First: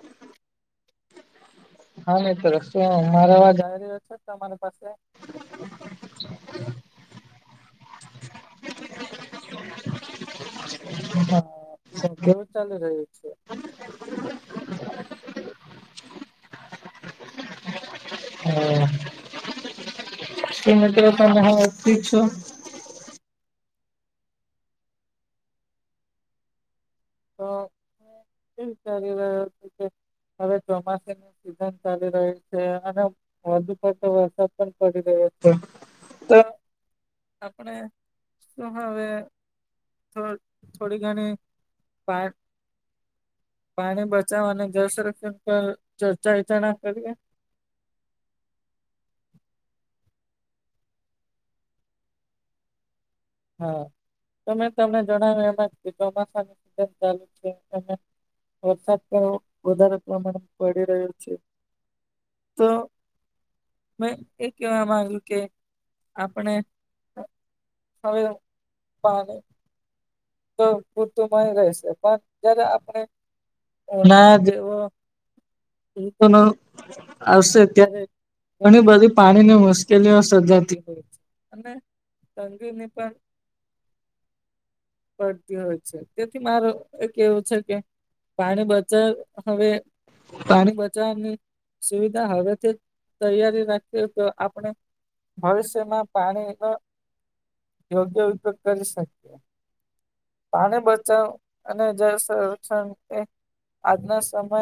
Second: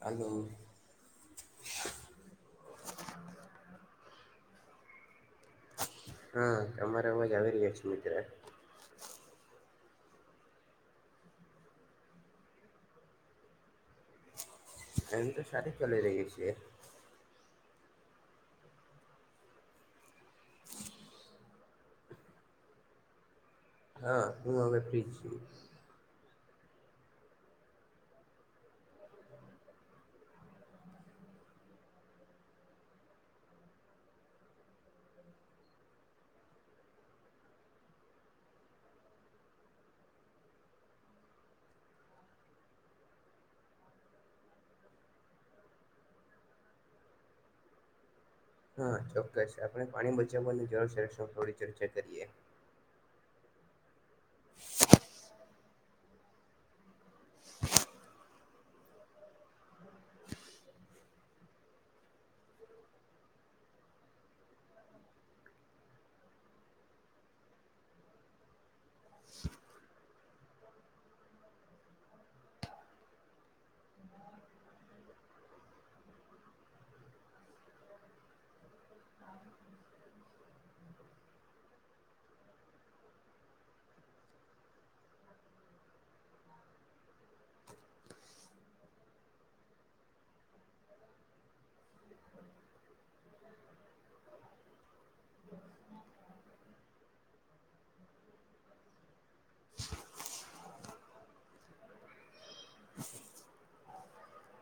Hello હા નહી તો રસ્તો મારા અવાજ આવી રહ્યો છે તમારી પાસે હા તમારો અવાજ આવી રહ્યા છે મિત્ર હ [unintelligible] હા કેવું ચાલી રહ્યું છે એમ તો સારી ચાલી રહી છી હમ સમતે ત હ પ છ [unintelligible] હા હું હવે ફ્રી છુ તો એ ચાલી રહ્યો છે કે હવે ચોમાસાની સિઝન ચાલી રહી છે અને વધુ પડતો વરસાદ પણ પડી રહ્યો છે આપડણે શું હવે થો થોડી ઘણી પા પાણી બચાવ અને જળ સંરક્ષણ પર ચર્ચા વિચારણા કરીએ હા ચોક્કસ આપણે પાણી બચાવવા અને જળ સંરક્ષણ થોડી ચર્ચા કરીએ હા તો મે તમને જણાવ્યું એમાં ચોમાસા ની સીઝન ચાલુ છે વરસાદ પણ વધારે પ્રમાણે પડી રહ્યો છે તો મેં એ કેવા માંગ્યું કે આપણે હવે પા તો પૂરતું મળી રહેશે પણ જ્યારે આપણે એના જેવો [unintelligible] આવશે ત્યારે ઘણી બધી પાણીની મુશ્કેલીઓ સજાતી હોય અનેંગીની પણ પડતી હોય છે તેથી માર એક એવું છે કે પાણી બચાવ હવે પાણી બચાવવાની સુવિધા હવેથી તૈયારી રાખવી તો આપણે ભવિષ્યમાં પાણીનો યોગ્ય ઉપયોગ કરી શકીએ. પાણી બચાવ અને જળ સંરક્ષણ એ આજના સમય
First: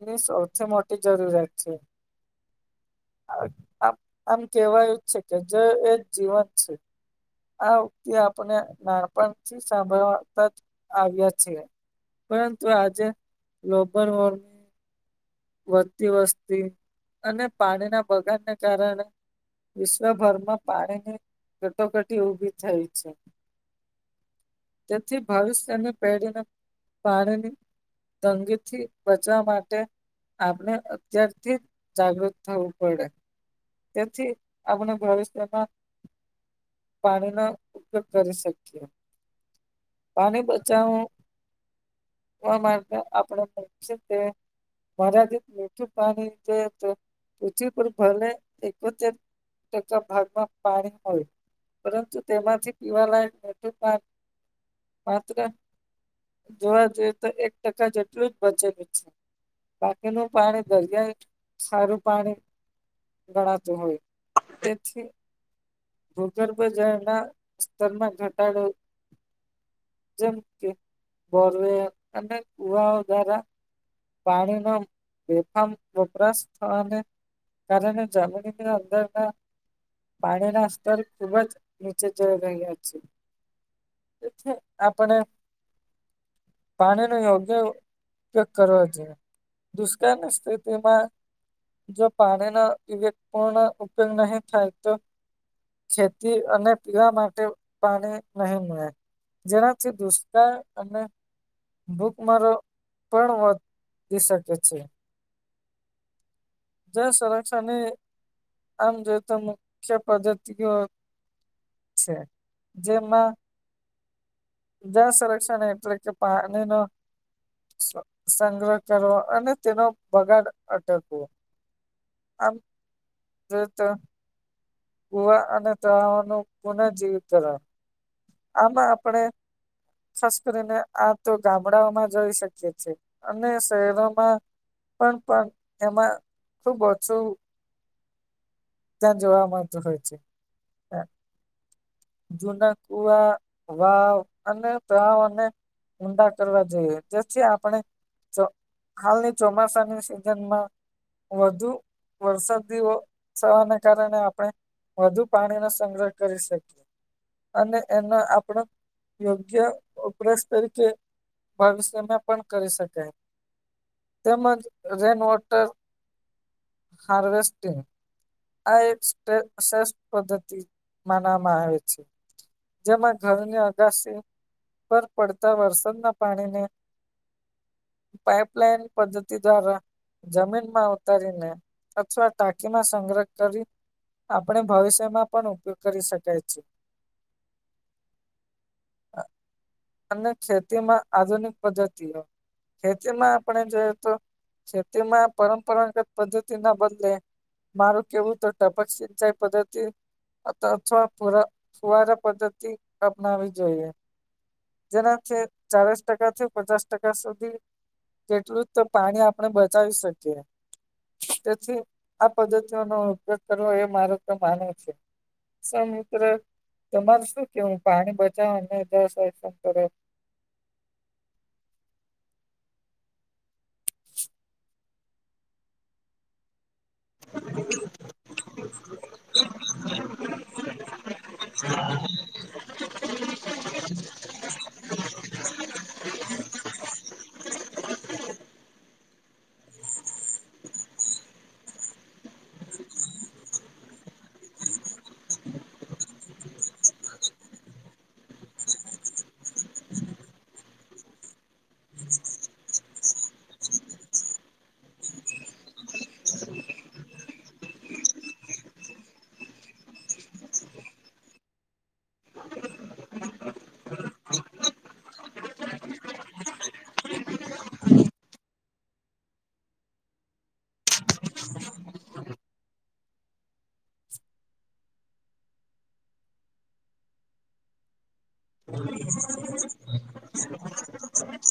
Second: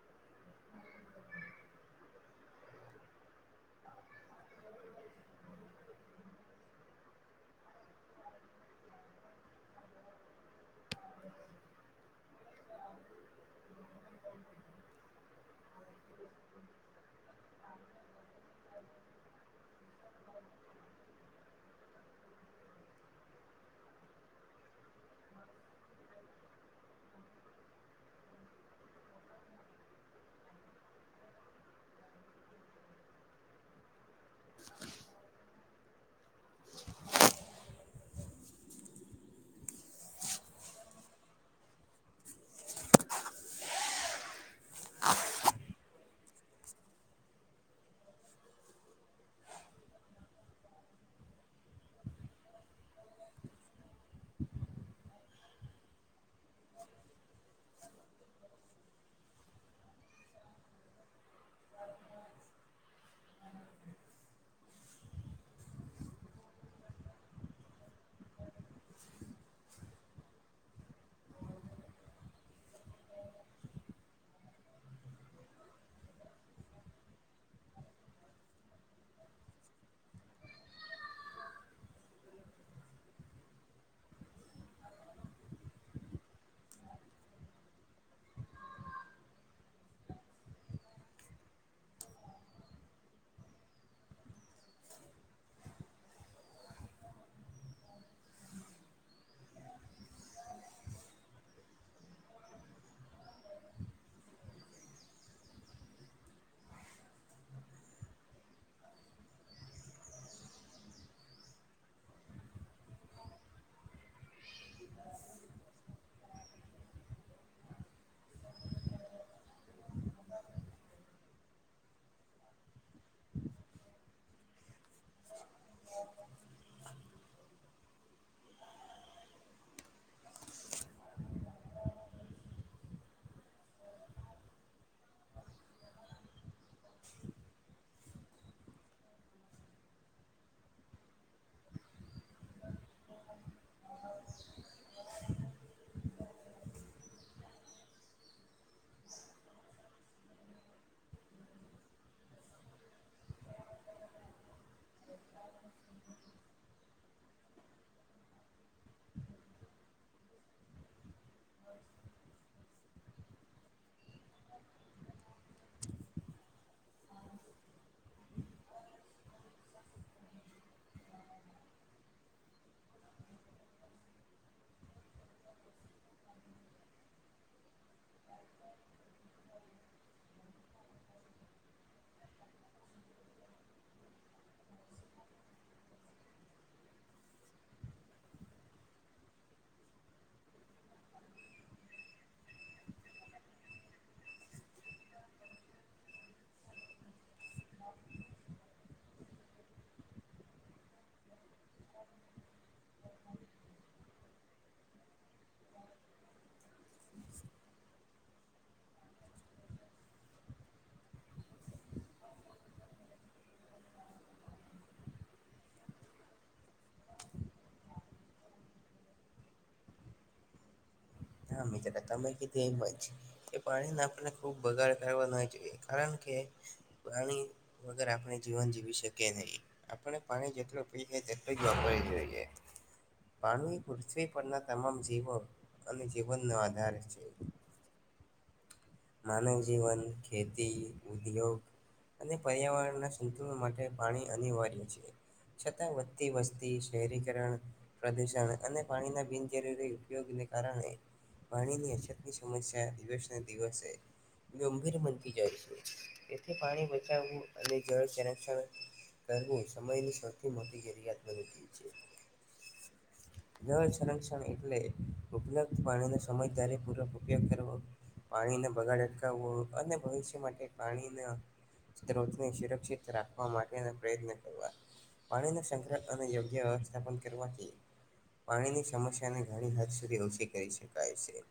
એની સૌથી મોટી જરૂરિયાત છે. આમ આમ કેવાયું છે કે જળ એ જ જીવન છે. આ યુક્તિ આપને નાનપણથી સાંભળતા જ આવ્યા છે. પરંતુ આજે ગ્લોબલ વોર્મિંગ વધતી વસ્તી અને પાણીના બગાડને કારણે વિશ્વભરમાં પાણીની ઘટોકટી ઉભી થઈ છે. તેથી ભવિષ્યને પેઢીને પાણીની તંગી થીબચાવા માટે આપણે અત્યારથી જાગૃત થવું પડે તેથી આપણે ભવિષ્યમાં પાણી નો ઉપયોગ કરી શકીએ. પાણી બચાવવા [unintelligible] માટે આપણે તે મારાત મીઠું પાણી જે છે [unintelligible] ભાગ પાંતુ તેમાંથી પીવાલાયક મિઠૂ પાણી માત્ર જોવા જઈએ તો એક ટકા જેટલું જ બચેલું છે. બાકીનું પાણી દરિયાઈ સારું પાણી ગણાતું હોય તેથી ભૂગર્ભ જળના સ્તરમાં ઘટાડો જેમ કે બોરવે અને કુવાઓ દ્વારા પાણી નો બેફામ વપરાશ થવાને કારણ જમીનની અંદરના પાણીના સ્તર ખુબ જ નીચે જ ઈ રહ્યા છે. એ આપણે પાણી નો યોગ્ય કરો છે દુષ્કાળની સ્થિતિમાં જો પાણીનો વિવેક પૂર્ણ ઉપયોગ નહી થાય તો ખેતી અને પીવા માટે પાણી નહી મળે. જેનાથી દુષકા અને ભૂક મારો પણ વધી શકે છે. જે સંરક્ષાની આમ જો તો મુખ્ય પદ્ધતિ ઓ છે જેમાં જળ સંરક્ષા એટલે કે પાણી નો સા સંગ્રહ કરવો અને તેનો બગાડ અટકવો. આમ જો તો કુવા અને તળાવનું પુનઃજીવિત કરવાણ આમાં આપણે ખાસ કરીને આ તો ગામડાઓમાં જોઈ શકીએ છેએ અને શહેરોમાં પણ પણ એમાં ખુબ ઓછું [unintelligible] જોવા મળતું હોય છે. જૂના કુવા વાવ અને તળાવ અને ઊંડા કરવા જોઈએ જે થી આપણે [unintelligible] હાલની ચોમાસાની સિઝન માં વધુ વરસાદી ઓ થવાને કારણે આપણે વધુ પાણી નો સંગ્રહ કરી શકીએ. અને એનો આપણ યોગ્ય ઉપરાસ તરીકે ભવિષ્યમાં પણ કરી શકે તેમજ રેન વોટર હાર્વેસ્ટિંગ આ એક શ્રેષ્ઠ પદ્ધતિ માનવામાં આવે છે. જેમાં ઘરની અગાસી પર પડતા વરસાદના પાણીને પાઈપ લાઈન પદ્ધતિ દ્વારા જમીનમાં ઉતારીને અથવા ટાકીમાં સંગ્રહ કરી ને આપણે ભવિષ્યમાં પણ ઉપયોગ કરી શકાય છે. અને ખેતીમાં આધુનિક પદ્ધતિઓ ખેતીમાં આપણે જોએ તો ખેતીમાં પરંપરાગત પદ્ધતિ ના બદલે મારું કેવું તો ટપક સિંચાઈ પદ્ધતિ અથવા [unintelligible] ફુવારા પદ્ધતિ અપનાવી જોઈએ. જેનાથી ચાલીસ ટકા થી પચાસ ટકા સુધી તેટલું જ તો પાણી આપણે બચાવી શકીએ. તેથી આ પદ્ધતિઓ નો ઉપયોગ કરવો એ મારુ તો માનવું છે. સા મિત્ર તમાર શું કેવું પાણી બચાવ અને [unintelligible] હા મિત્ર તમે કીધ એ હોય છે. એ પાણીને આપને ખૂબ બગાડ કરવા ના જોઈએ કારણ કે પાણી વગર આપણે જીવન જીવી શકીએ નહી. આપણે પાણી જેટલું પીએ તેટલું જ વાપરવ જોઈએ. પાણી પૃથ્વી પરના તમામ જીવો અને જીવનનો આધાર છે. [inaudible] માનવ જીવન ખેતી ઉદ્યોગ અને પર્યાવરણના સંતુલન માટે પાણી અનિવાર્ય છે. છતા વધતી વસ્તી શહેરીકરણ પ્રદૂષણ અને પાણીના બિનજરૂરી ઉપયોગને કારણે પાણી ની અછત ની સમસ્યા દિવસેને દિવસે ગંભીર બનતી જાય છે તેથી પાણી બચાવવું અને જળ સંરક્ષણ કરવું સમયની સૌથી મોટી જરિયાત બની ગઈ છે. [inaudible] જળ સંરક્ષણ એટલે ઉપલબ્ધ પાણીનો સમજદારી પૂર્વક ઉપયોગ કરવો પાણીને બગાડ અટકાવવો અને ભવિષ્ય માટે પાણીને સ્ત્રોતને સુરક્ષિત રાખવા માટેના પ્રયત્ન કરવા. પાણીના સંગ્રહ અને યોગ્ય સ્થાપન કરવાથી પાણીની સમસ્યા ને ઘણી હદ સુધી ઓછી કરી શકાય છે.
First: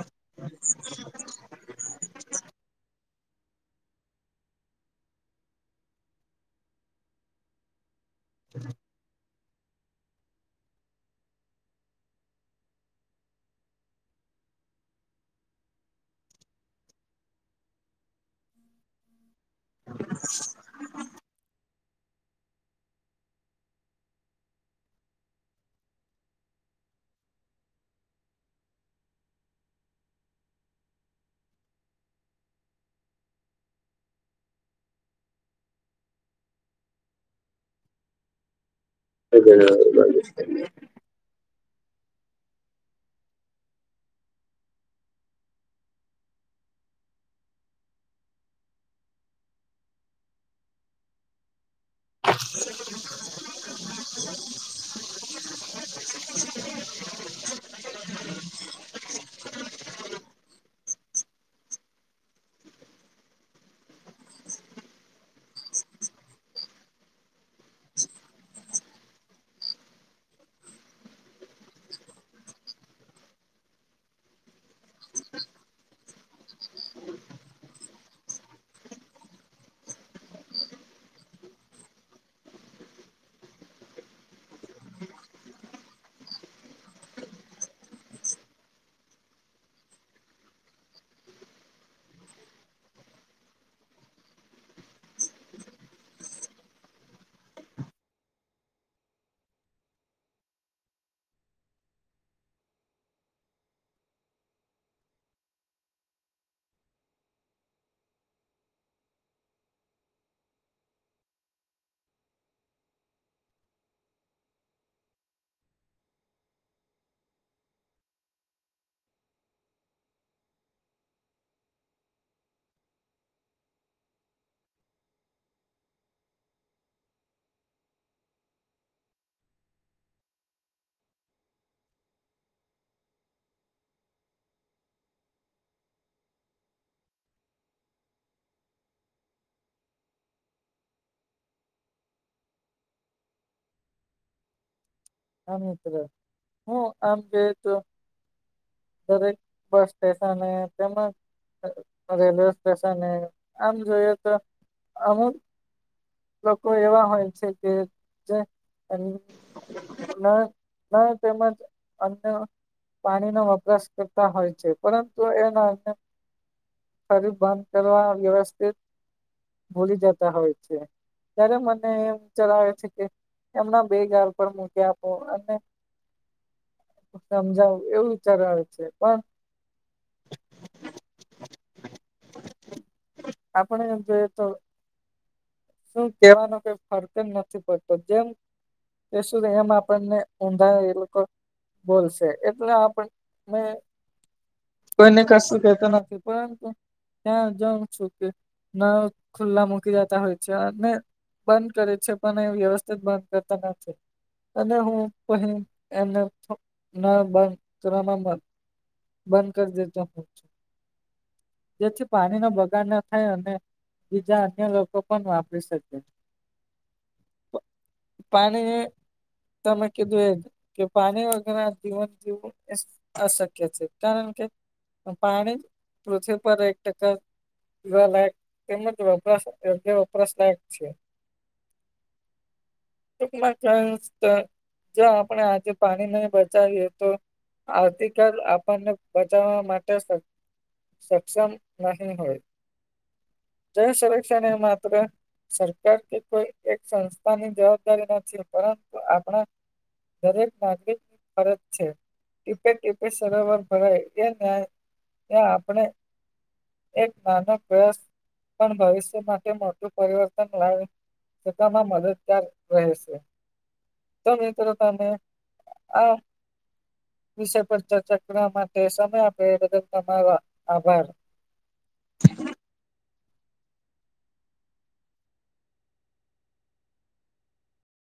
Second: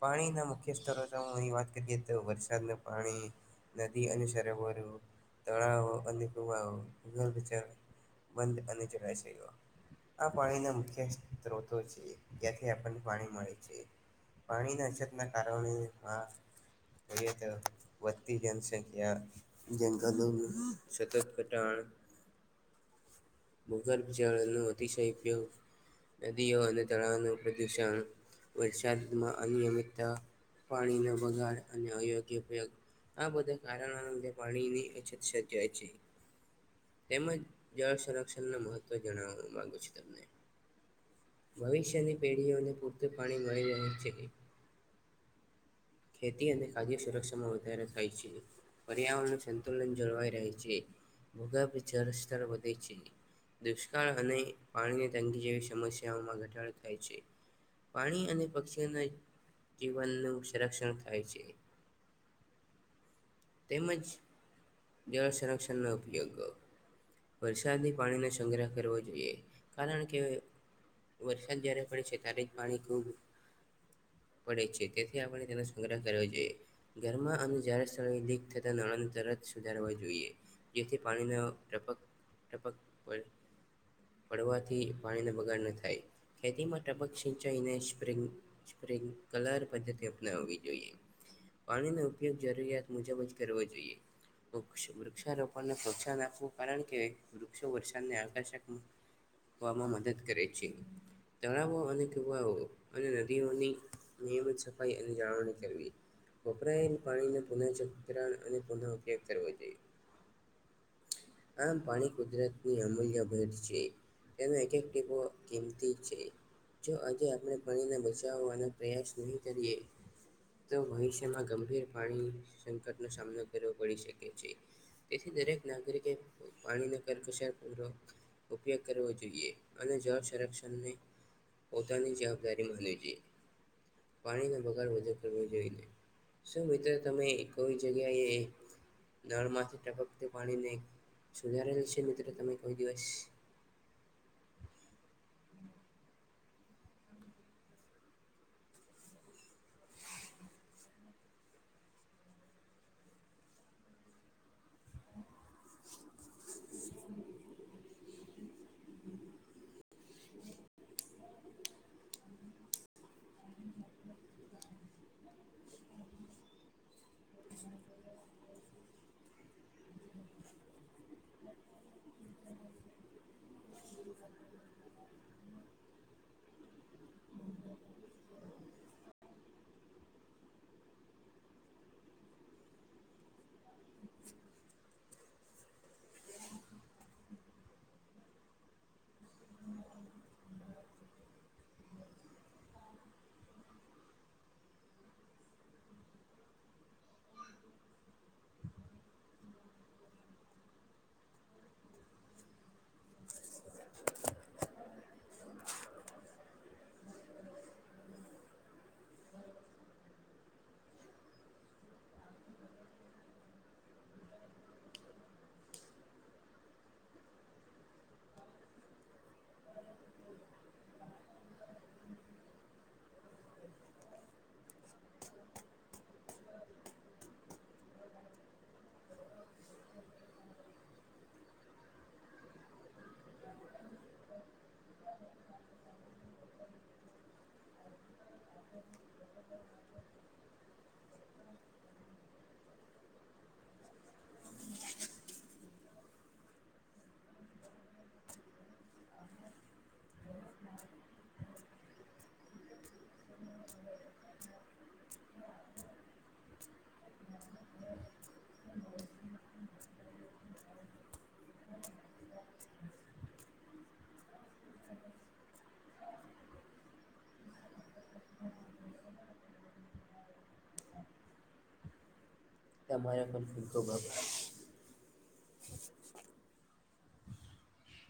પાણીના મુખ્ય સ્તરો ની વાત કરીએ તો વરસાદ નું પાણી, નદી અને સરોવર તળાવો અને કુવાઓ બંધ છે બંધ અને જડાય છે. આ પાણીના મુખ્ય સ્ત્રોતો છે જ્યાંથી આપણને પાણી મળે છે. પાણીની અછતના કારણે આ એ તો વત્તી જનસંખ્યા જંગલ, સતત ઘટણ ભૂગર્ભ જળ નું અતિશય ઉપયોગ નદીઓ અને તળવનું પ્રદુષણ, વરસાદમાં અનિયમિતતા પાણીનો બગાડ અને અયોગ્ય પ્રયોગ આ બધા કારણોન લીધે પાણીની અછત સર્જાય છે. તેમજ જળ સંરક્ષણના મહત્ [unintelligible] ભવિષ્યની પેઢીઓને પૂરતું પાણી મળી રહે છે. ખેતી અને ખાદ્ય સુરક્ષામાં વધારો થાય છે. પર્યાવરણ સંતુલન જળવાઈ રહે છે, ભૂગર્ભ જળસ્તર વધે છે. દુષ્કાળ અને પાણીની તંગી જેવી સમસ્યાઓમાં ઘટાડો થાય છે. પાણી અને પક્ષીઓના જીવનનું સંરક્ષણ થાય છે. તેમજ જળ સંરક્ષણનો ઉપયોગ વરસાદી પાણીનો સંગ્રહ કરવો જોઈએ. કારણ કે વરસાદ જ્યારે પડે છે ત્યારે જ પાણી ખૂબ પડે છે કે આપણે તેનો સંગ્રહ કરવો જોઈએ. ઘરમાં અને જાહેર સ્થળ દીક થતા નણાને તરત સુધારવા જોઈએ. જેથી પાણીમાં ટપક ટપક પર પડવાથી પાણીને બગાડ ન થાય ખેતીમાં ટપક સિંચાઈને સ્પ્રિંગ કલર પદ્ધતિ અપનાવવી જોઈએ. પાણીનો ઉપયોગ જરૂરિયાત મુજબ જ કરવો જોઈએ. વૃક્ષ વૃક્ષારોપણને પ્રોત્સાહન આપવું કારણ કે વૃક્ષો વર્ષાદને આકર્ષક વામાં મદદ કરે છે. તળાવો અને કુવાઓ અને નદીઓની નેમ છ સફાઈ અને જાળવણી કરવી. કોપરાયેલ પાણીનો પુનઃ ચકરાણ અને પુનઃ ઉપયોગ કરવો જોઈએ. આમ પાણી કુદરતની અમૂલ્ય ભેદ છે. એનો એક એક ટીકો કિંમતી છે. જો આજે આપણે ભણીને બચાવવાનો પ્રયાસ નહીં કરીએ તો ભવિષ્યમાં ગંભીર પાણી સંકટનો સામનો કરવો પડી શકે છે. તેથી દરેક નાગરિકે પાણી નો કરકશ પૂર્વક ઉપયોગ કરવો જોઈએ અને જળ સંરક્ષણને પોતાની જવાબદારી લે જોઈ. પાણીનો બગાર વધુ કરવો જોઈએ. શું મિત્રો તમે કોઈ જગ્યાએ નળ માંથી ટપકતુ પાણીને સુધારેલ છે મિત્રો તમે કોઈ દિવસ? હા મિત્ર, હા આમ કે તો દરેક બસ સ્ટેશન એ તેમાં રેલવે સ્ટેશન આમ જોઈએ તો અમુક લોકો એવા હોય છે કે જે ના ના તેમજ અન્ય પાણીનો વપરાશ કરતા હોય છે પરંતુ એના ફરી વાત કરવા વ્યવસ્થિત ભૂલી જતા હોય છે. જ્યારે મને એમ ચલાવે છે કે એમના બે ગાર પર હું આપો અને સમજાવું એવું ચરણ છે પણ આપણે એમ જોઈએ તો શું કેવાનો કઈ ફરક એમ નથી પડતો જેમ સુધી એમ આપણને ઊંધા એ લોકો બોલશે એટલે આપણે કોઈને કશું કેતો નથી પણ ત્યાં જઉ છું કે નળ ખુલ્લા મૂકીને ત્યાં અને બંધ કરે છે પણ એ વ્યવસ્થિત બંધ કરતા નથી. અને હું [unintelligible] બંધ કરી દેતા. જેથી પાણી ન બગાડ ના થાય અને બીજા અન્ય લોકો પણ વાપરી શકે પાણી એ તમે કીધું એ કે પાણી વગરના જીવન જીવવું અશક્ય છે. કારણ કે, પાણી પૃથ્વી પર એક ટકા પીવા લાયક તેમજ વપરાશ વપરાશ લાયક છે. ટૂંકમાં કહે અનુસાર જો આપણે આજે પાણી નઈ બચાવીએ તો આવતીકાલ આપણને બચાવા માટે સક્ષમ નહી હોય જળસરક્ષએ મા સરકાર કે કોઈ એક સંસ્થાની જવાબદારી નથી. પરંતુ આપણા દરેક નાગરિકની ફરજ છે. ટીપે ટીપે સરોવર ભરાય એ ન્યાય તે આપણે એક નાનો પ્રયાસ પણ ભવિષ્ય માટે, મોટું પરિવર્તન લાવવામાં મદદ રહે છે. તો મિત્રો તમે આ વિષય પર ચર્ચા કરવા માટે સમય આપે એ બદલ તમારો આભાર. તમારા પણ ખૂબ ખૂબ આભાર.